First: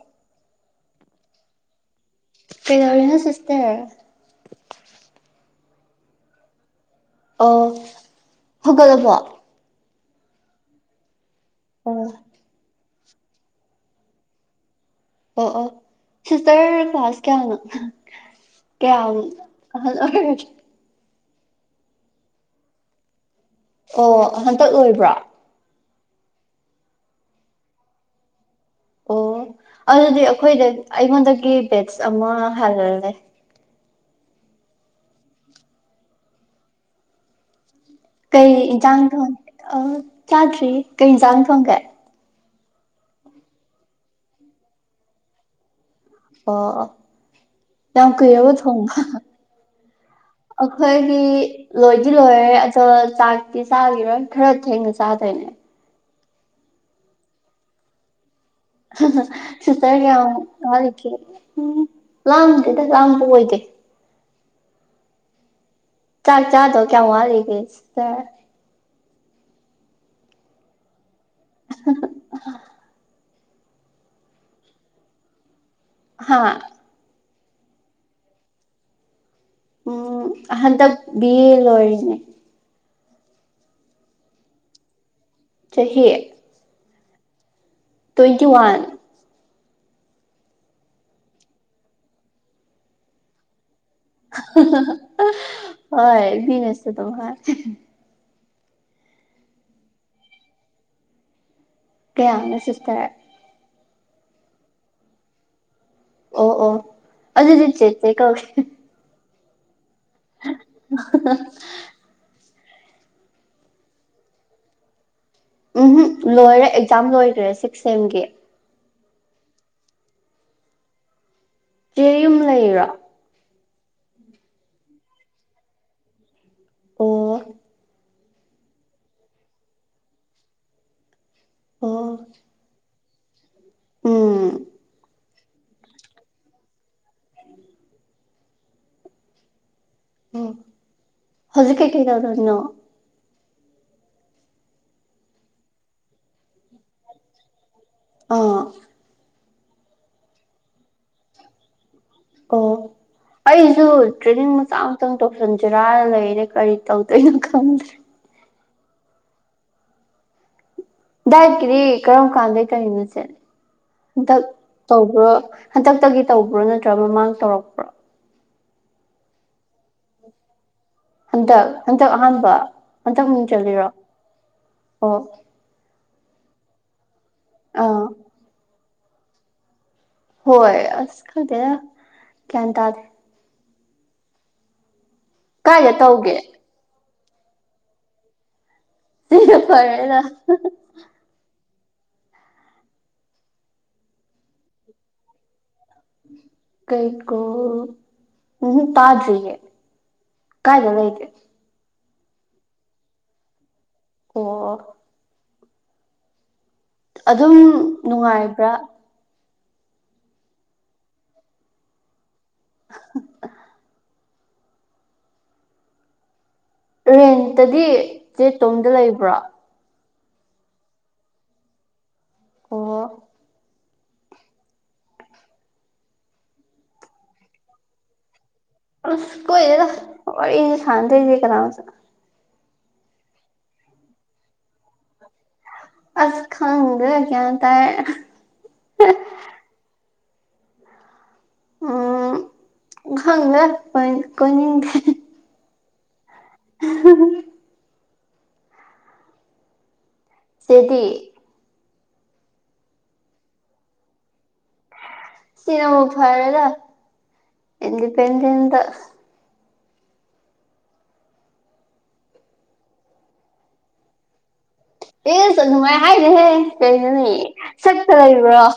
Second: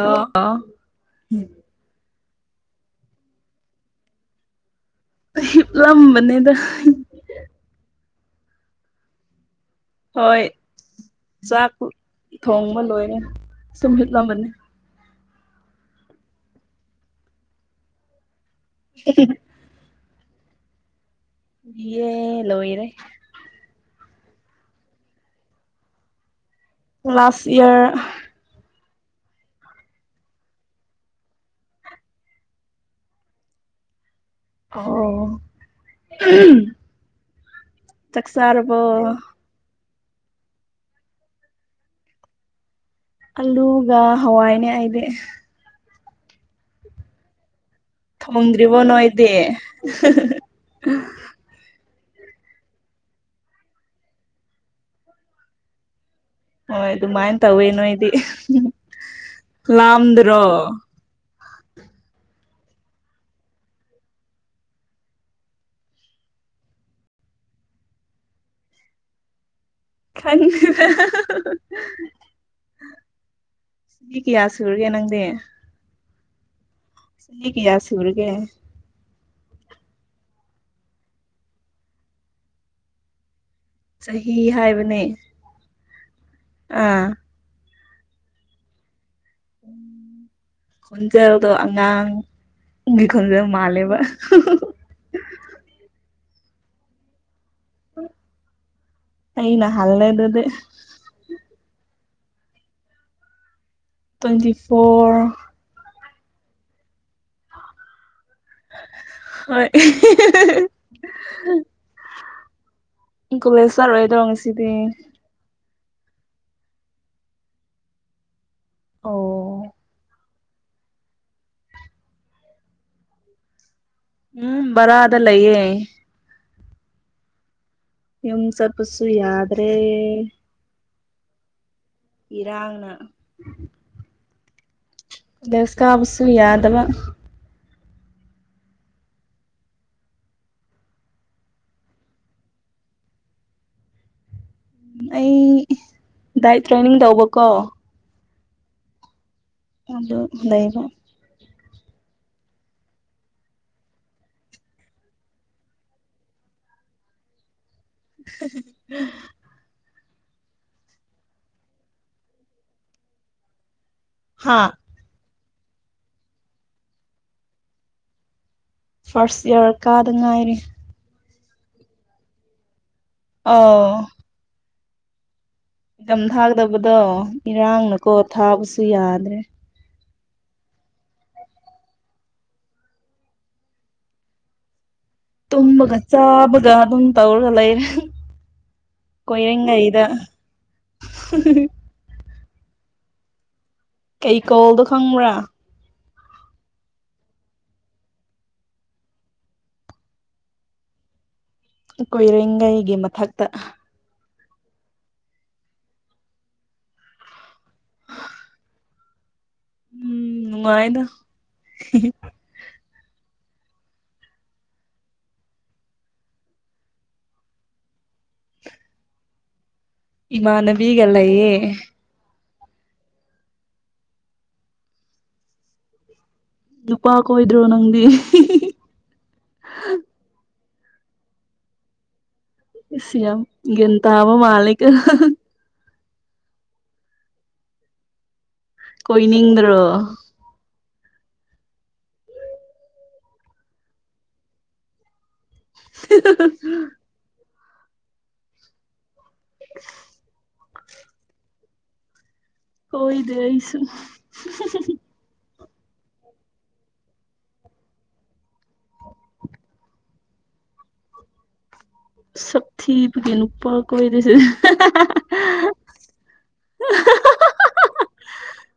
ꯑ ꯑ ꯄꯩꯗꯧꯔꯤꯅ ꯁꯁꯇ ꯂꯝ ꯃꯅꯦꯗ ꯑꯣ ꯍꯧꯒꯜꯕꯣ ꯍꯣꯏ ꯆꯥꯛ ꯑꯣ ꯊꯣꯡꯕ ꯂꯣꯏ ꯁꯃꯤꯍꯤꯠ ꯂꯕꯅꯤ ꯑꯣ ꯑꯣ ꯁꯤꯁꯇꯔ ꯀ꯭ꯂꯥꯁ ꯀꯌꯥꯅꯣ ꯀꯂ ꯌꯦꯦ ꯂꯣꯣꯏꯔꯦ ꯑꯣ ꯍꯟꯇꯛ ꯂꯣꯏꯕ꯭ꯔꯣ ꯂꯥꯁ ꯏꯌꯥꯔ ꯑꯣ ꯑꯗꯨꯗꯤ ꯑꯩꯈꯣꯏꯗ ꯑꯩꯉꯣꯟꯗꯒꯤ ꯕꯦꯠꯁ ꯑꯃ ꯍꯜꯍꯜꯂꯦ ꯑꯣ ꯆꯥꯛ ꯀꯩ ꯌꯦꯟꯁꯥꯡ ꯆꯥꯔꯕꯣ ꯊꯣꯡ ꯑ ꯆꯥꯗ꯭ꯔꯤ ꯀꯩ ꯌꯦꯟꯁꯥꯡ ꯊꯣꯡꯒꯦ ꯑꯜꯂꯨꯒ ꯍꯋꯥꯏꯅꯦ ꯑꯩꯗꯤ ꯑ ꯑ ꯌꯥꯝ ꯀꯨꯏꯔꯔꯕ ꯊꯣꯡꯗ꯭ꯔꯤꯕꯣ ꯊꯣꯡꯕ ꯅꯣꯏꯗꯤ ꯑꯩꯈꯣꯏꯒꯤ ꯂꯣꯏꯗꯤ ꯂꯣꯏꯔꯦ ꯑꯗꯣ ꯆꯥꯛꯇꯤ ꯆꯥꯈꯤꯔꯣꯏ ꯈꯔ ꯊꯦꯡꯅ ꯆꯥꯗꯣꯏꯅꯦ ꯍ ꯑꯗꯨ ꯑꯗꯨ ꯃꯥꯥꯏ ꯇꯧꯦꯅꯣ ꯏꯗꯤ ꯁꯨꯁꯔꯤ ꯌꯥ ꯋꯥꯖꯤ ꯎꯝ ꯂꯥꯡꯗꯦꯗ ꯂꯥꯡꯕ ꯑꯣꯏꯗꯦ ꯆꯥ ꯆꯥꯗꯧ ꯀꯌꯥꯃꯨ ꯋꯥꯔꯤꯒ ꯇ ꯈꯪꯗ [unintelligible] ꯁꯤ ꯀꯌꯥꯁꯨ ꯑꯣꯏꯔꯒꯦ ꯅꯪꯗꯦ ꯍꯥꯥ ꯆꯍꯤꯍꯤ ꯀ ꯌꯥ ꯁꯔꯒꯦ ꯎꯝ ꯑꯍꯥꯟꯗ ꯑ ꯂꯔꯤꯅꯦ ꯆꯍꯤ ꯍꯥꯏꯕꯅꯦ ꯆꯍꯤꯌꯦ ꯑꯥ ꯇ꯭ꯋꯦꯟꯇꯤ ꯋꯥꯟ ꯈꯣꯟꯖꯦꯜꯗꯣ ꯑꯉꯥꯡꯒꯤ ꯈꯣꯟꯖꯦꯜ ꯃꯥꯜꯂꯦꯕ ꯍꯣꯏ ꯃꯁꯇ ꯇꯍꯔ ꯑꯩ ꯅ ꯍꯜꯦ ꯑꯗꯨꯗꯤꯦ ꯀꯌꯥꯅꯁꯁꯇꯔ ꯇ꯭ꯋꯦꯟꯇꯤ ꯐꯣꯔ ꯑꯣ ꯑꯣ ꯑꯗꯨꯗꯤꯠ ꯆꯦ ꯆꯦ ꯀꯧ ꯍꯣꯏ [unintelligible] ꯏ ꯀꯂꯦꯁꯔ ꯑꯣꯏꯗ ꯉꯁꯤꯗꯤ ꯎꯝꯝ ꯂꯣꯏꯔꯦ ꯑꯦꯛꯖꯥꯝ ꯂꯣꯏꯈ꯭ꯔꯦ ꯁꯤꯛꯁ ꯁꯦꯝꯒꯤ ꯑꯣ ꯆ ꯌꯨꯝ ꯂꯩꯔꯣ ꯎꯝ ꯔꯑꯗꯂꯌꯦꯦ ꯑꯣ ꯏꯝ ꯁꯄꯁꯨ ꯌꯥꯗ꯭ꯔꯦ ꯑꯣ ꯏꯔꯥꯡꯅ ꯎꯝ ꯗꯦꯁꯀꯥꯕꯨꯁꯨ ꯌꯥꯗꯕ ꯎꯝ ꯎ ꯍꯧꯖꯤꯛ ꯀꯩꯀꯩ ꯇꯧꯗꯧꯔꯤꯅꯣ ꯎ ꯑꯩ ꯗꯥꯏꯠ ꯇ꯭ꯔꯦꯅꯤꯡ ꯇꯧꯕꯀꯣ ꯑꯥ ꯑꯗꯨꯗ ꯂꯩꯕ ꯑꯣ ꯑꯩꯁꯨ ꯇ꯭ꯔꯦꯅꯤꯡ ꯃꯆꯥ ꯃꯇꯪ ꯇꯧꯁꯟꯖꯔꯥꯅ ꯂꯩꯔꯦ ꯀꯔꯤ ꯇꯧꯗꯣꯏꯅꯣ ꯈꯪꯗꯦ [unintelligible] ꯗꯥꯏꯠꯀꯤꯗꯤ ꯀꯔꯝ ꯀꯥꯟꯗꯩ ꯀꯔꯤꯅꯣꯁꯦ ꯍꯟꯗꯛ ꯍꯥꯥ ꯇꯧꯕ꯭ꯔꯣ ꯍꯟꯗꯛꯇꯒꯤ ꯇꯧꯕ꯭ꯔꯣ ꯅꯠꯇ꯭ꯔꯒ ꯃꯃꯥꯡ ꯇꯧꯔꯛꯄ꯭ꯔꯣ ꯐꯔꯁ ꯏꯔ ꯀꯥ ꯑꯗꯨ ꯉꯥꯏꯔꯤ ꯍꯟꯗꯛ ꯍꯟꯗꯛ ꯑꯍꯥꯟꯕ ꯍꯟꯇꯛ ꯆꯜꯂꯤꯂꯤꯔꯣ ꯑꯧ ꯑꯣ ꯏꯆꯝ ꯊꯥꯗꯕꯗꯣ ꯑꯥ ꯏꯔꯥꯡꯅꯀꯣ ꯊꯥꯕꯁꯨ ꯌꯥꯗ꯭ꯔꯦ ꯍꯣꯏ ꯑꯁ ꯈꯔꯗꯦ ꯀ ꯇꯗ ꯀꯥꯏꯗ ꯇꯨꯝꯕꯒ ꯇꯧꯒꯦ ꯆꯥꯕꯒ ꯑꯗꯨꯝ ꯇꯧꯔꯒ ꯂꯩꯔꯦ ꯁꯤꯅ ꯀꯣꯏꯔꯒꯥꯏꯗ ꯐꯔꯦꯗ ꯀꯩꯀꯣꯜꯗꯣ ꯈꯪꯕ꯭ꯔꯥ ꯀꯩ ꯀꯣ ꯎꯝ ꯄꯥꯗꯔꯤꯦ ꯀꯥꯏꯗꯅ ꯍꯩꯗꯤ ꯀꯣꯏꯔꯦꯡꯒꯩꯒꯤ ꯃꯊꯛꯇ ꯑꯣ ꯑꯗꯨꯝ ꯅꯨꯡꯉꯥꯏꯕ꯭ꯔꯥ ꯎꯝ ꯅꯨꯡꯉꯥꯏꯗ ꯔꯦꯟꯇꯗꯤ ꯆꯦ ꯇꯣꯝꯗ ꯂꯩꯕ꯭ꯔꯥ ꯏꯃꯅꯕꯤꯤꯒꯂꯌꯦꯦ ꯑꯣ ꯗꯨꯄꯥ ꯍꯥ ꯀꯣꯏꯗꯣ ꯅꯪꯗꯤ ꯀꯣꯏꯗ ꯋꯥꯔꯤ ꯁꯥꯟꯗ ꯀꯗꯥꯁꯨ ꯁꯤꯌꯥ ꯒꯤꯟꯇꯕ ꯃꯥꯂꯤꯛ ꯑꯁ ꯈꯪꯗ ꯀꯌꯥ ꯇ ꯀꯣꯏꯅꯤꯗ꯭ꯔꯣ ꯎꯝ ꯈꯪꯗ ꯀꯅꯤꯡꯗꯦ [inaudible] [inaudible] ꯁꯤꯦꯗꯤ ꯍ ꯏꯗ ꯑꯩꯁꯨ ꯁꯤꯅꯦꯃ ꯐꯔꯗ ꯏꯟꯗꯤꯄꯦꯟꯗꯦꯦꯟꯁ ꯁꯊꯤꯕꯒꯤꯅ ꯄ ꯀ ꯑꯣꯏꯗꯁ ꯑꯦꯁ ꯑꯗꯨꯃꯥꯏ ꯍꯥꯏꯅꯦꯍꯦ ꯀꯩꯅꯣꯅꯦ ꯁꯛꯇ ꯂꯩꯕ꯭ꯔꯣ ꯍ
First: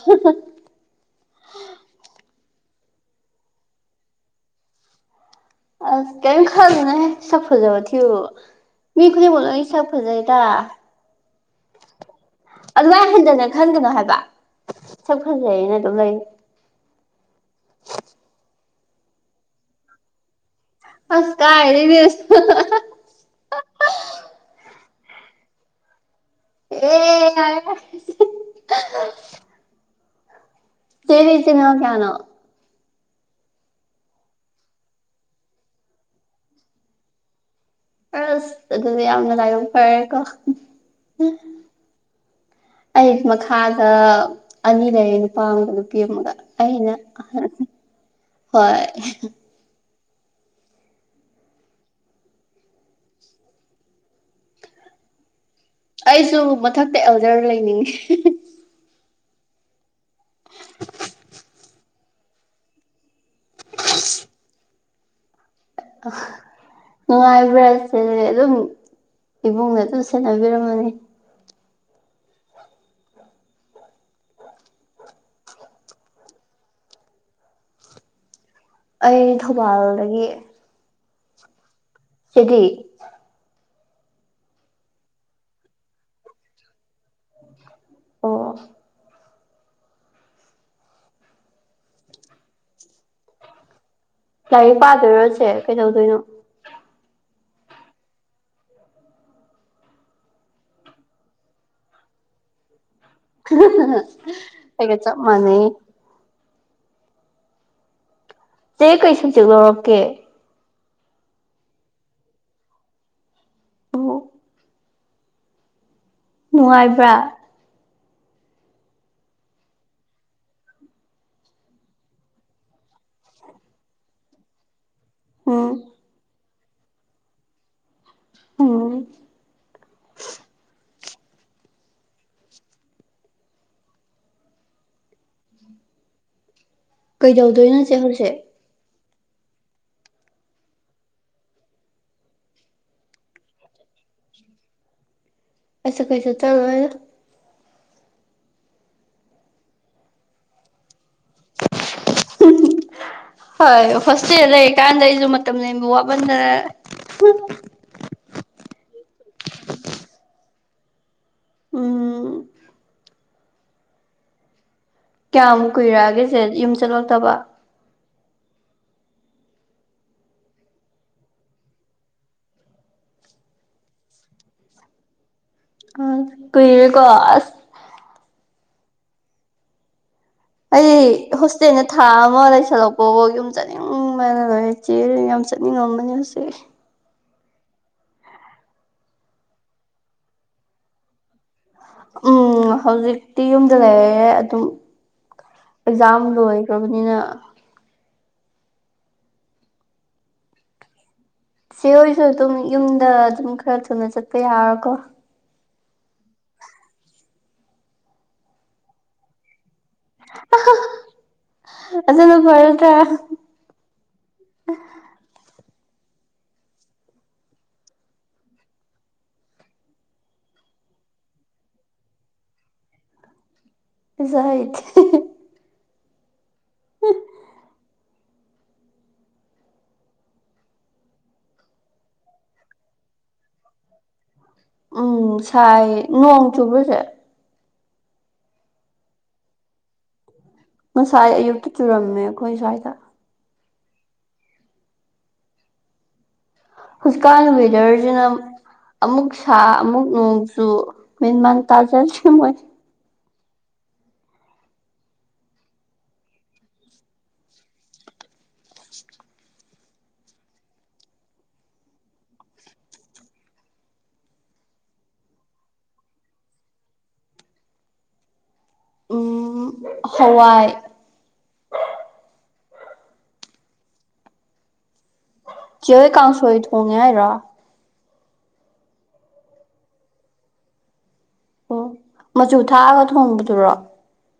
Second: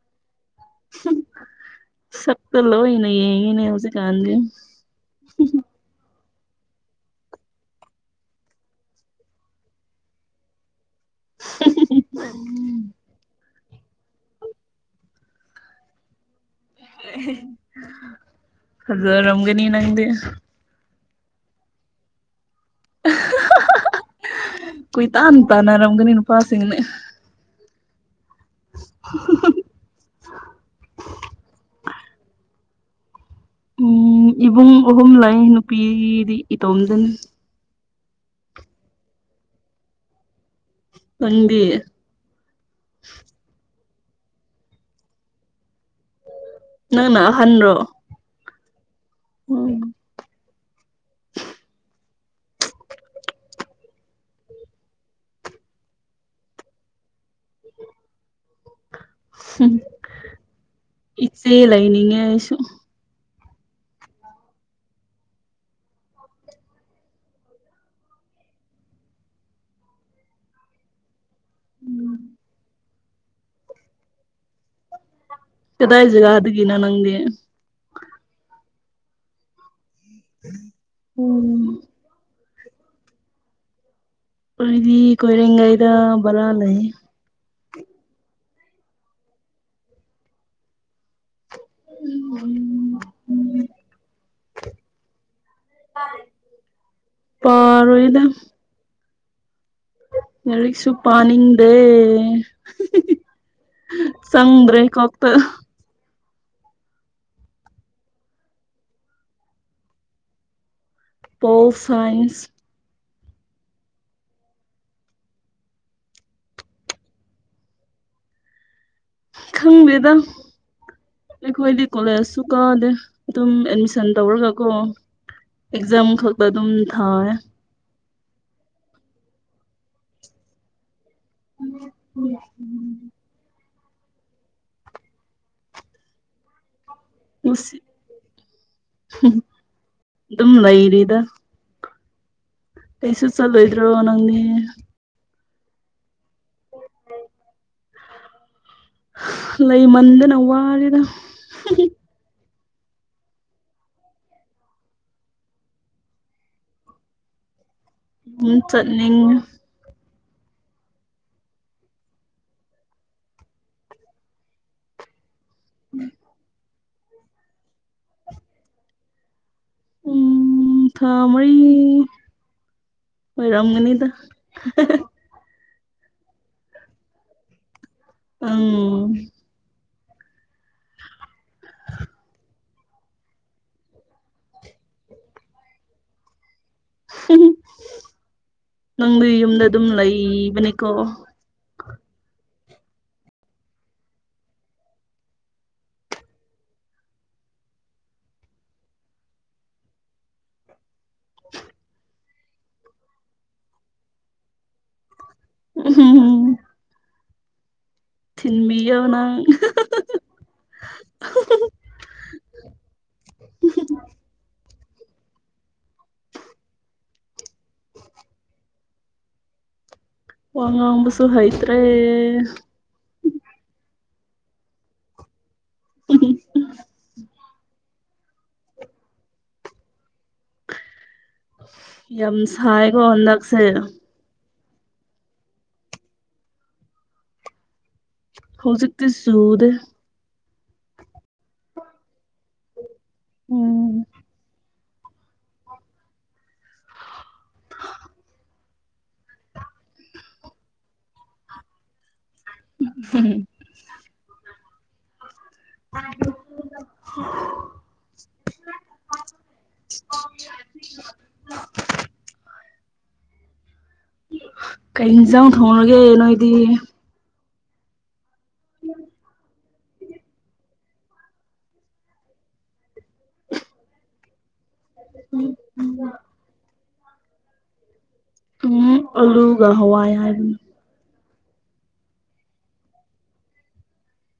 ꯆꯂꯣ ꯅꯅꯦ ꯍꯧꯦ ꯀꯥꯟꯒ ꯀꯔꯤꯝ ꯈꯜꯂꯅꯦ ꯁꯛ ꯐꯖꯕ ꯊꯨ ꯃꯤ ꯈꯨꯗꯤꯡꯃꯛ ꯂ ꯁꯛ ꯐꯖꯩ ꯇ ꯑꯗ ꯋꯥ ꯍꯗꯅ ꯈꯟꯒꯅꯣ ꯍꯥꯏꯕ ꯁꯛ ꯐꯖꯩ ꯑꯩꯅ ꯑꯗꯨꯝ ꯂꯩ ꯖꯔꯝꯒꯅꯤ ꯅꯪꯗ ꯑꯁ ꯀꯥꯏꯗꯤꯁ ꯀꯣꯏ ꯇꯅꯤ ꯇꯥꯅ ꯔꯧꯒꯅꯤ ꯑꯦ ꯌꯥꯔꯦ ꯁꯤꯔꯤꯁꯤꯦꯅ ꯀꯅꯣ ꯎꯝ ꯏꯕꯨꯡ ꯑꯍꯨꯝ ꯂꯩ ꯅꯨꯄꯤꯗꯤ ꯏꯇꯣꯝꯗꯅꯤ ꯑꯁ ꯑꯗꯨꯗꯤ ꯌꯥꯝꯅ ꯂꯥꯏꯕꯛ ꯐꯔꯦꯀꯣ ꯅꯪꯗꯤ ꯑꯩ ꯃꯈꯈꯜ ꯑꯅꯤ ꯂꯩꯌꯦ ꯅꯨꯄꯥ ꯑꯃꯒ ꯅꯨꯄꯤ ꯑꯃꯒ ꯑꯩꯅ ꯅꯪꯅ ꯑꯍꯟꯔꯣ ꯍꯣꯏ ꯎꯝ ꯑꯩꯁꯨ ꯃꯊꯛꯇ ꯑꯦꯜꯗꯔ ꯂꯩꯅꯤꯡꯉꯤ ꯏꯆꯦ ꯂꯩꯥꯏꯅꯤ ꯏꯉꯁꯨ ꯑ ꯅꯨꯡꯉꯥꯏꯕ꯭ꯔꯥꯁ ꯑꯗꯨꯝ ꯏꯕꯨꯡꯅ ꯑꯗꯨꯝ ꯁꯦꯟꯅꯕꯤꯔꯝꯃꯅꯤ ꯎꯝ ꯀꯗꯥꯏꯁꯤꯒꯗꯒꯤ ꯅ ꯅꯪꯦ ꯑꯩ ꯊꯧꯕꯥꯜꯗꯒꯤ ꯎꯝ ꯁꯤꯗꯤ ꯗꯤ ꯀꯣꯏꯔꯒꯥꯏꯗ ꯕꯂ ꯑꯂ ꯑꯣ ꯎꯝ ꯎꯝ ꯂꯥꯏꯔꯤꯛ ꯄꯥꯗꯣꯏꯔꯣꯁꯦ ꯀꯩꯗꯧꯗꯣꯏꯅꯣ ꯄꯔꯣꯏꯗ ꯌꯥꯔꯤꯛꯁꯨ ꯄꯥꯅꯤꯡꯗꯦ ꯆꯪꯗ꯭ꯔꯦ ꯍꯒ ꯆ ꯀꯣꯛꯇ ꯃꯅꯤ ꯆꯦ ꯀꯩ ꯁꯨꯝ ꯆꯦꯛ ꯂꯧꯔꯛꯀꯦ ꯄꯣꯜ ꯁꯥꯏꯟꯁ ꯑꯣ ꯅꯨꯡꯉꯥꯏꯕ꯭ꯔꯥ ꯈꯪꯃꯦꯗ ꯑꯩꯈꯣꯏꯗꯤ ꯀꯣꯂꯦꯖꯁꯨ ꯀꯥꯗꯦ ꯑꯗꯨꯝ ꯑꯦꯠꯃꯤꯁꯟ ꯇꯧꯔꯒ ꯀꯣ ꯎꯝ ꯑꯦꯛꯖꯥꯝ ꯈꯛꯇ ꯑꯗꯨꯝ ꯊꯥꯏ ꯎꯝ ꯎꯝ ꯎ ꯎꯝ ꯉꯁꯤ ꯀꯩꯗꯧꯗꯣꯏꯅꯣꯁꯦ ꯍꯧꯖꯤꯛ ꯑꯗꯨꯝ ꯂꯩꯔꯤꯗ ꯄꯦꯁ ꯆꯜꯣꯏꯗꯣ ꯅꯪꯅꯤ ꯑꯁ ꯀꯩꯁꯨ ꯊꯉꯗ ꯂꯩ ꯂꯩ ꯃꯗ ꯅꯧꯋꯥꯂꯤꯗ ꯎ ꯍꯣꯏ ꯍꯣꯁꯇꯦꯜ ꯂꯩꯔꯀꯥꯟꯗ ꯑꯩꯁꯨ ꯃꯇꯝꯕ ꯋꯥꯄꯟꯗ ꯎꯝ ꯆꯠꯅꯤꯡ ꯎꯝ ꯀꯌꯥꯝꯃꯨꯛ ꯀꯨꯏꯔꯛꯑꯒꯦꯁꯦ ꯌꯨꯝ ꯆꯠꯂꯛꯇꯕ ꯎꯝ ꯊ ꯃꯔꯤ ꯍꯣꯏꯔꯝꯅꯤꯗ ꯑ ꯀꯏꯔꯦꯀꯣ ꯑ ꯑꯩ ꯍꯣꯁꯇꯦꯜꯗ ꯊꯥ ꯑꯃ ꯂꯩꯁꯜꯂꯛꯄ ꯌꯨꯝ ꯆꯅꯤꯡꯕꯅ ꯂꯣꯏꯔ ꯆꯦ ꯆꯠꯅꯤꯡ ꯉꯝꯝꯕꯅꯦ ꯍꯧꯁꯦ ꯎ ꯅꯪꯗꯤ ꯌꯨꯝꯗ ꯑꯗꯨꯝ ꯂꯩꯕꯅꯤꯀꯣ ꯎꯝ ꯍꯧꯖꯤꯛꯇꯤ ꯌꯨꯝꯗ ꯂꯩꯔꯦ ꯑꯗꯨꯝ ꯑꯦꯛꯖꯥꯝ ꯂꯣꯏꯈ꯭ꯔꯕꯅꯤꯅ ꯁꯤ ꯍꯣꯏꯁꯨ ꯑꯗꯨꯝ ꯌꯨꯝꯗ ꯑꯗꯨꯝ ꯈꯔ ꯊꯨꯅ ꯆꯠꯄ ꯌꯥꯔꯣꯀꯣ ꯎꯝꯝ ꯎꯝ ꯊꯤꯟꯃꯤꯎꯅ ꯑꯁ ꯑꯗꯨ ꯄꯔꯇ ꯋꯥꯉ ꯋꯥꯕꯁꯨ ꯍꯣꯏꯇ꯭ꯔꯦ ꯁꯥꯏꯗ ꯎ [unintelligible] ꯌꯥꯝꯁꯥꯏꯒꯣ ꯍꯟꯗꯛꯁꯦ ꯎꯝ ꯁꯥꯏ ꯅꯣꯡ ꯆꯨꯕꯁꯦ ꯍꯧꯖꯤꯛꯇ ꯁꯨꯗ ꯉꯁꯥꯏ ꯑꯌꯨꯛꯇ ꯆꯨꯔꯝꯃꯦ ꯑꯩꯈꯣꯏ ꯁ꯭ꯋꯥꯏꯗ ꯎꯝ ꯍꯁꯀꯥꯜꯕꯤꯗꯔꯖꯅ ꯑꯃꯨꯛ ꯁꯥ ꯑꯃꯨꯛ ꯅꯣꯡꯖꯨ ꯃꯦꯟꯃꯥꯟ ꯇꯥꯖꯁ ꯃꯣꯏ ꯎꯝ [unintelligible] [unintelligible] ꯀꯩꯤꯡꯁꯥꯡ ꯊꯣꯡꯉꯒꯦ ꯅꯣꯏꯗꯤ ꯎꯝ ꯍꯋꯥꯏ [unintelligible] ꯀꯦ ꯀꯥꯡꯁꯣꯏ ꯊꯣꯡꯉꯦ ꯍꯥꯏꯔꯣ ꯎꯝ ꯑꯂꯨꯒ ꯍꯋꯥꯏ ꯍꯥꯏꯕꯅ ꯑꯣ ꯃꯆꯨ ꯊꯥꯛꯑꯒ ꯊꯣꯡꯕꯗꯨꯔꯣ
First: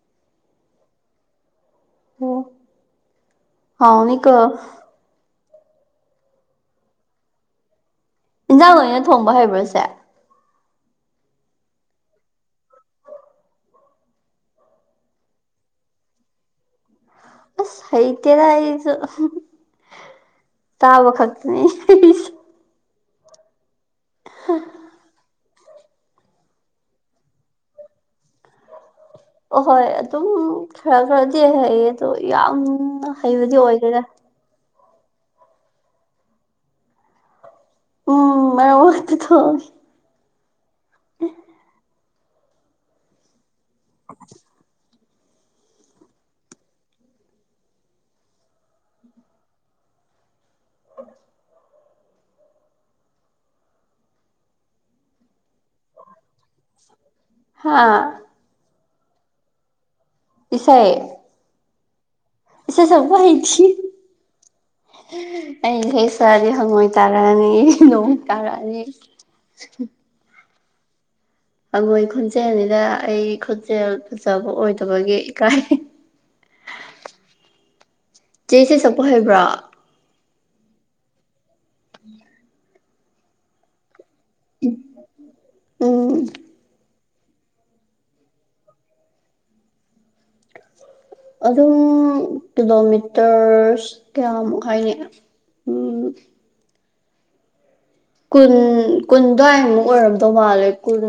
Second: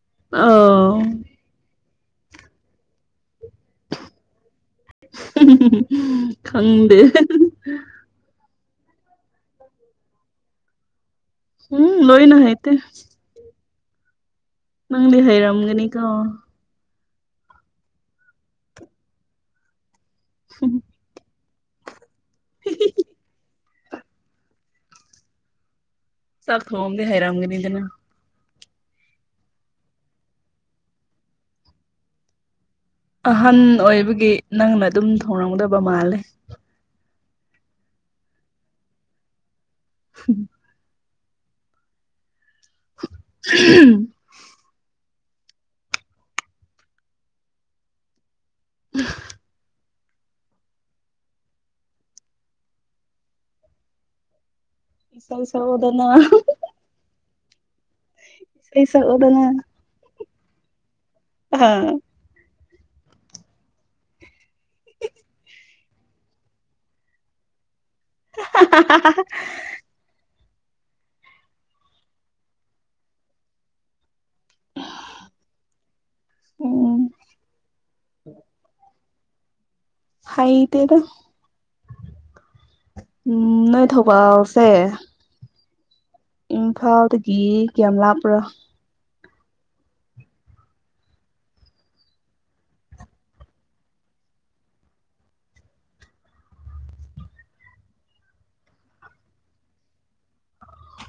ꯑ ꯑꯣ ꯍꯥꯎꯅꯤ ꯀ ꯈꯪꯗꯦ ꯏꯟꯁꯥꯡ ꯑꯣꯏꯅ ꯊꯣꯡꯕ ꯍꯩꯕ꯭ꯔꯁꯦ ꯎꯝ ꯂꯣꯣꯏꯅ ꯍꯥꯏꯥꯏꯇ ꯅꯪꯗꯤ ꯍꯩꯔꯝꯒꯅꯤ ꯀꯣ ꯑꯁ ꯍꯩꯇꯗ ꯑꯩꯁꯨ ꯇꯥꯕ ꯈꯛꯇ ꯎ [unintelligible] ꯍ ꯁ ꯊꯣꯡꯝꯗ ꯍꯥꯏꯔꯝꯒꯅꯤꯗꯅ ꯑꯍꯣꯏ ꯑꯗꯨꯝ ꯈꯔ ꯈꯔꯗꯤ ꯍꯥꯏꯌꯦ ꯑꯗꯣ ꯌꯥꯝ ꯑꯍꯟ ꯑꯣꯏꯕꯒꯤ ꯅꯪꯅ ꯑꯗꯨꯝ ꯊꯧꯔꯝꯗꯕ ꯃꯥꯜꯂꯦ ꯎꯝ ꯃꯔ ꯋꯥꯠꯇ ꯊꯣꯛ ꯎꯝ ꯎ ꯎꯝ ꯀꯜꯁ ꯍꯗꯅ ꯍꯥꯥ ꯑꯩꯁ ꯑꯣ ꯑꯗꯨꯅ ꯄꯤꯁ ꯑꯥ ꯁꯤ ꯁꯕꯨ ꯍꯩꯁꯤ ꯑꯩꯈ ꯁꯔꯗꯤ ꯍꯪꯉꯣꯏ ꯇꯥꯔꯅꯤ ꯂꯣꯡ ꯇꯥꯔꯅꯤ ꯑꯩꯈꯣꯏ ꯈꯨꯣꯟꯖꯦꯜꯅꯤꯗ ꯑꯩ ꯈꯨꯣꯟꯖꯦꯜ ꯐꯖꯕ ꯑꯣꯏꯗꯕꯒꯤ ꯏꯀꯥꯏ ꯎꯝ ꯆꯦꯁꯦ ꯑꯣꯏꯍꯩꯕ꯭ꯔꯥ ꯍꯥꯏꯗꯦꯗ ꯎꯝ ꯎꯝ ꯅꯣꯏ ꯊꯧꯕꯥꯜꯁꯦ ꯎꯝ ꯏꯝꯐꯥꯜꯗꯒꯤ ꯀꯌꯥꯝ ꯂꯥꯞꯄ꯭ꯔꯥ ꯑꯗꯨꯝ ꯀꯤꯂꯣꯃꯤꯇꯔꯁ ꯀꯌꯥꯃꯨꯛ ꯍꯥꯏꯅꯤ ꯎꯝ ꯀꯨꯟ ꯀꯨꯟ ꯑꯗꯨꯋꯥꯏꯃꯨꯛ ꯑꯣꯏꯔꯝꯗꯧ ꯃꯥꯜꯂꯦ ꯀꯨꯟ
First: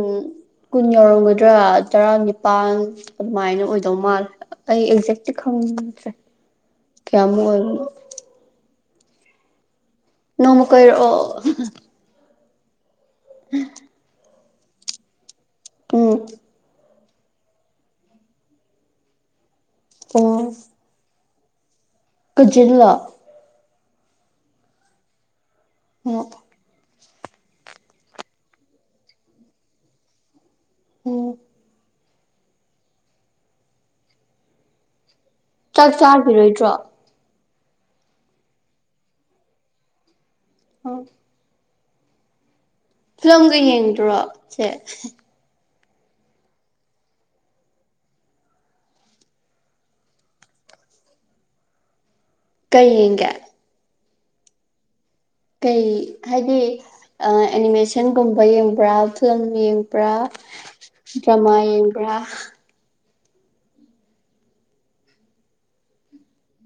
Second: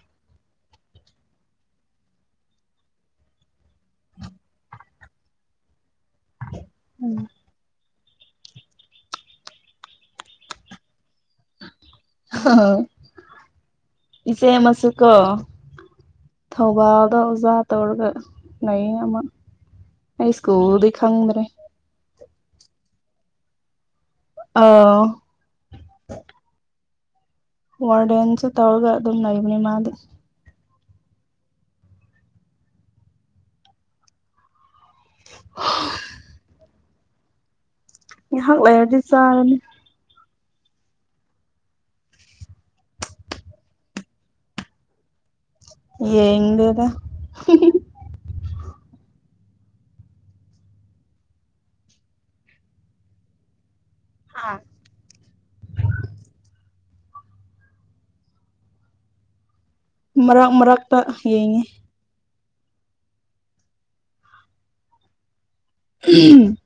ꯀꯨꯟ ꯌꯧꯔꯝꯒꯗ꯭ꯔꯥ ꯇꯔꯥ ꯅꯤꯄꯥꯜ ꯑꯗꯨꯃꯥꯏꯅ ꯑꯣꯏꯗꯧ ꯃꯥꯜꯂꯦ ꯑꯩ ꯑꯦꯛꯖꯦꯂꯤ ꯈꯪꯅꯤꯡꯁꯦ ꯀꯌꯥꯃꯨꯛ ꯑꯣꯏ ꯅꯣꯡꯃ ꯀ ꯑꯣꯏꯔ ꯍꯥꯎ ꯎꯝ ꯏꯆꯦ ꯑꯃꯁꯨ ꯀꯣ ꯊꯧꯕꯥꯥꯛ ꯑꯣꯗ ꯑꯣꯖꯥ ꯇꯧꯔꯒ ꯅ ꯑꯃꯃ ꯑꯩ ꯁ꯭ꯀꯨꯜꯗꯤ ꯈꯪꯗ꯭ꯔꯦ ꯈꯖꯂꯥ ꯑ ꯑꯣ ꯋꯥꯔꯦꯟꯟꯁ ꯇꯧꯒ ꯑꯗꯨꯅꯏ ꯃꯤꯅꯤ ꯃꯥꯗꯤ ꯎꯝ ꯆꯥꯛ ꯆꯥꯕꯤꯔꯣꯏꯗ꯭ꯔꯣ ꯉꯥꯏꯍꯥꯛ ꯂꯩꯔꯗꯤ ꯆꯥꯔꯅꯤ ꯑꯣ ꯐꯤꯂꯝꯒ ꯌꯦꯡꯗ꯭ꯔꯣ ꯁꯦ ꯌꯦꯗ ꯀꯩ ꯌꯦꯒ ꯍꯥꯥ ꯀꯩ ꯍꯥꯏꯗꯤ ꯑꯦꯅꯤꯃꯦꯁꯟꯒꯨꯝꯕ ꯌꯦꯡꯕ꯭ꯔꯥ ꯐꯤꯂꯝ ꯌꯦꯡ ꯭ꯔꯥ ꯃꯔꯛ ꯃꯔꯛꯇ ꯗ꯭ꯔꯃꯥ ꯌꯦꯡꯉꯤ ꯌꯦꯡꯕ꯭ꯔꯥ ꯎꯝ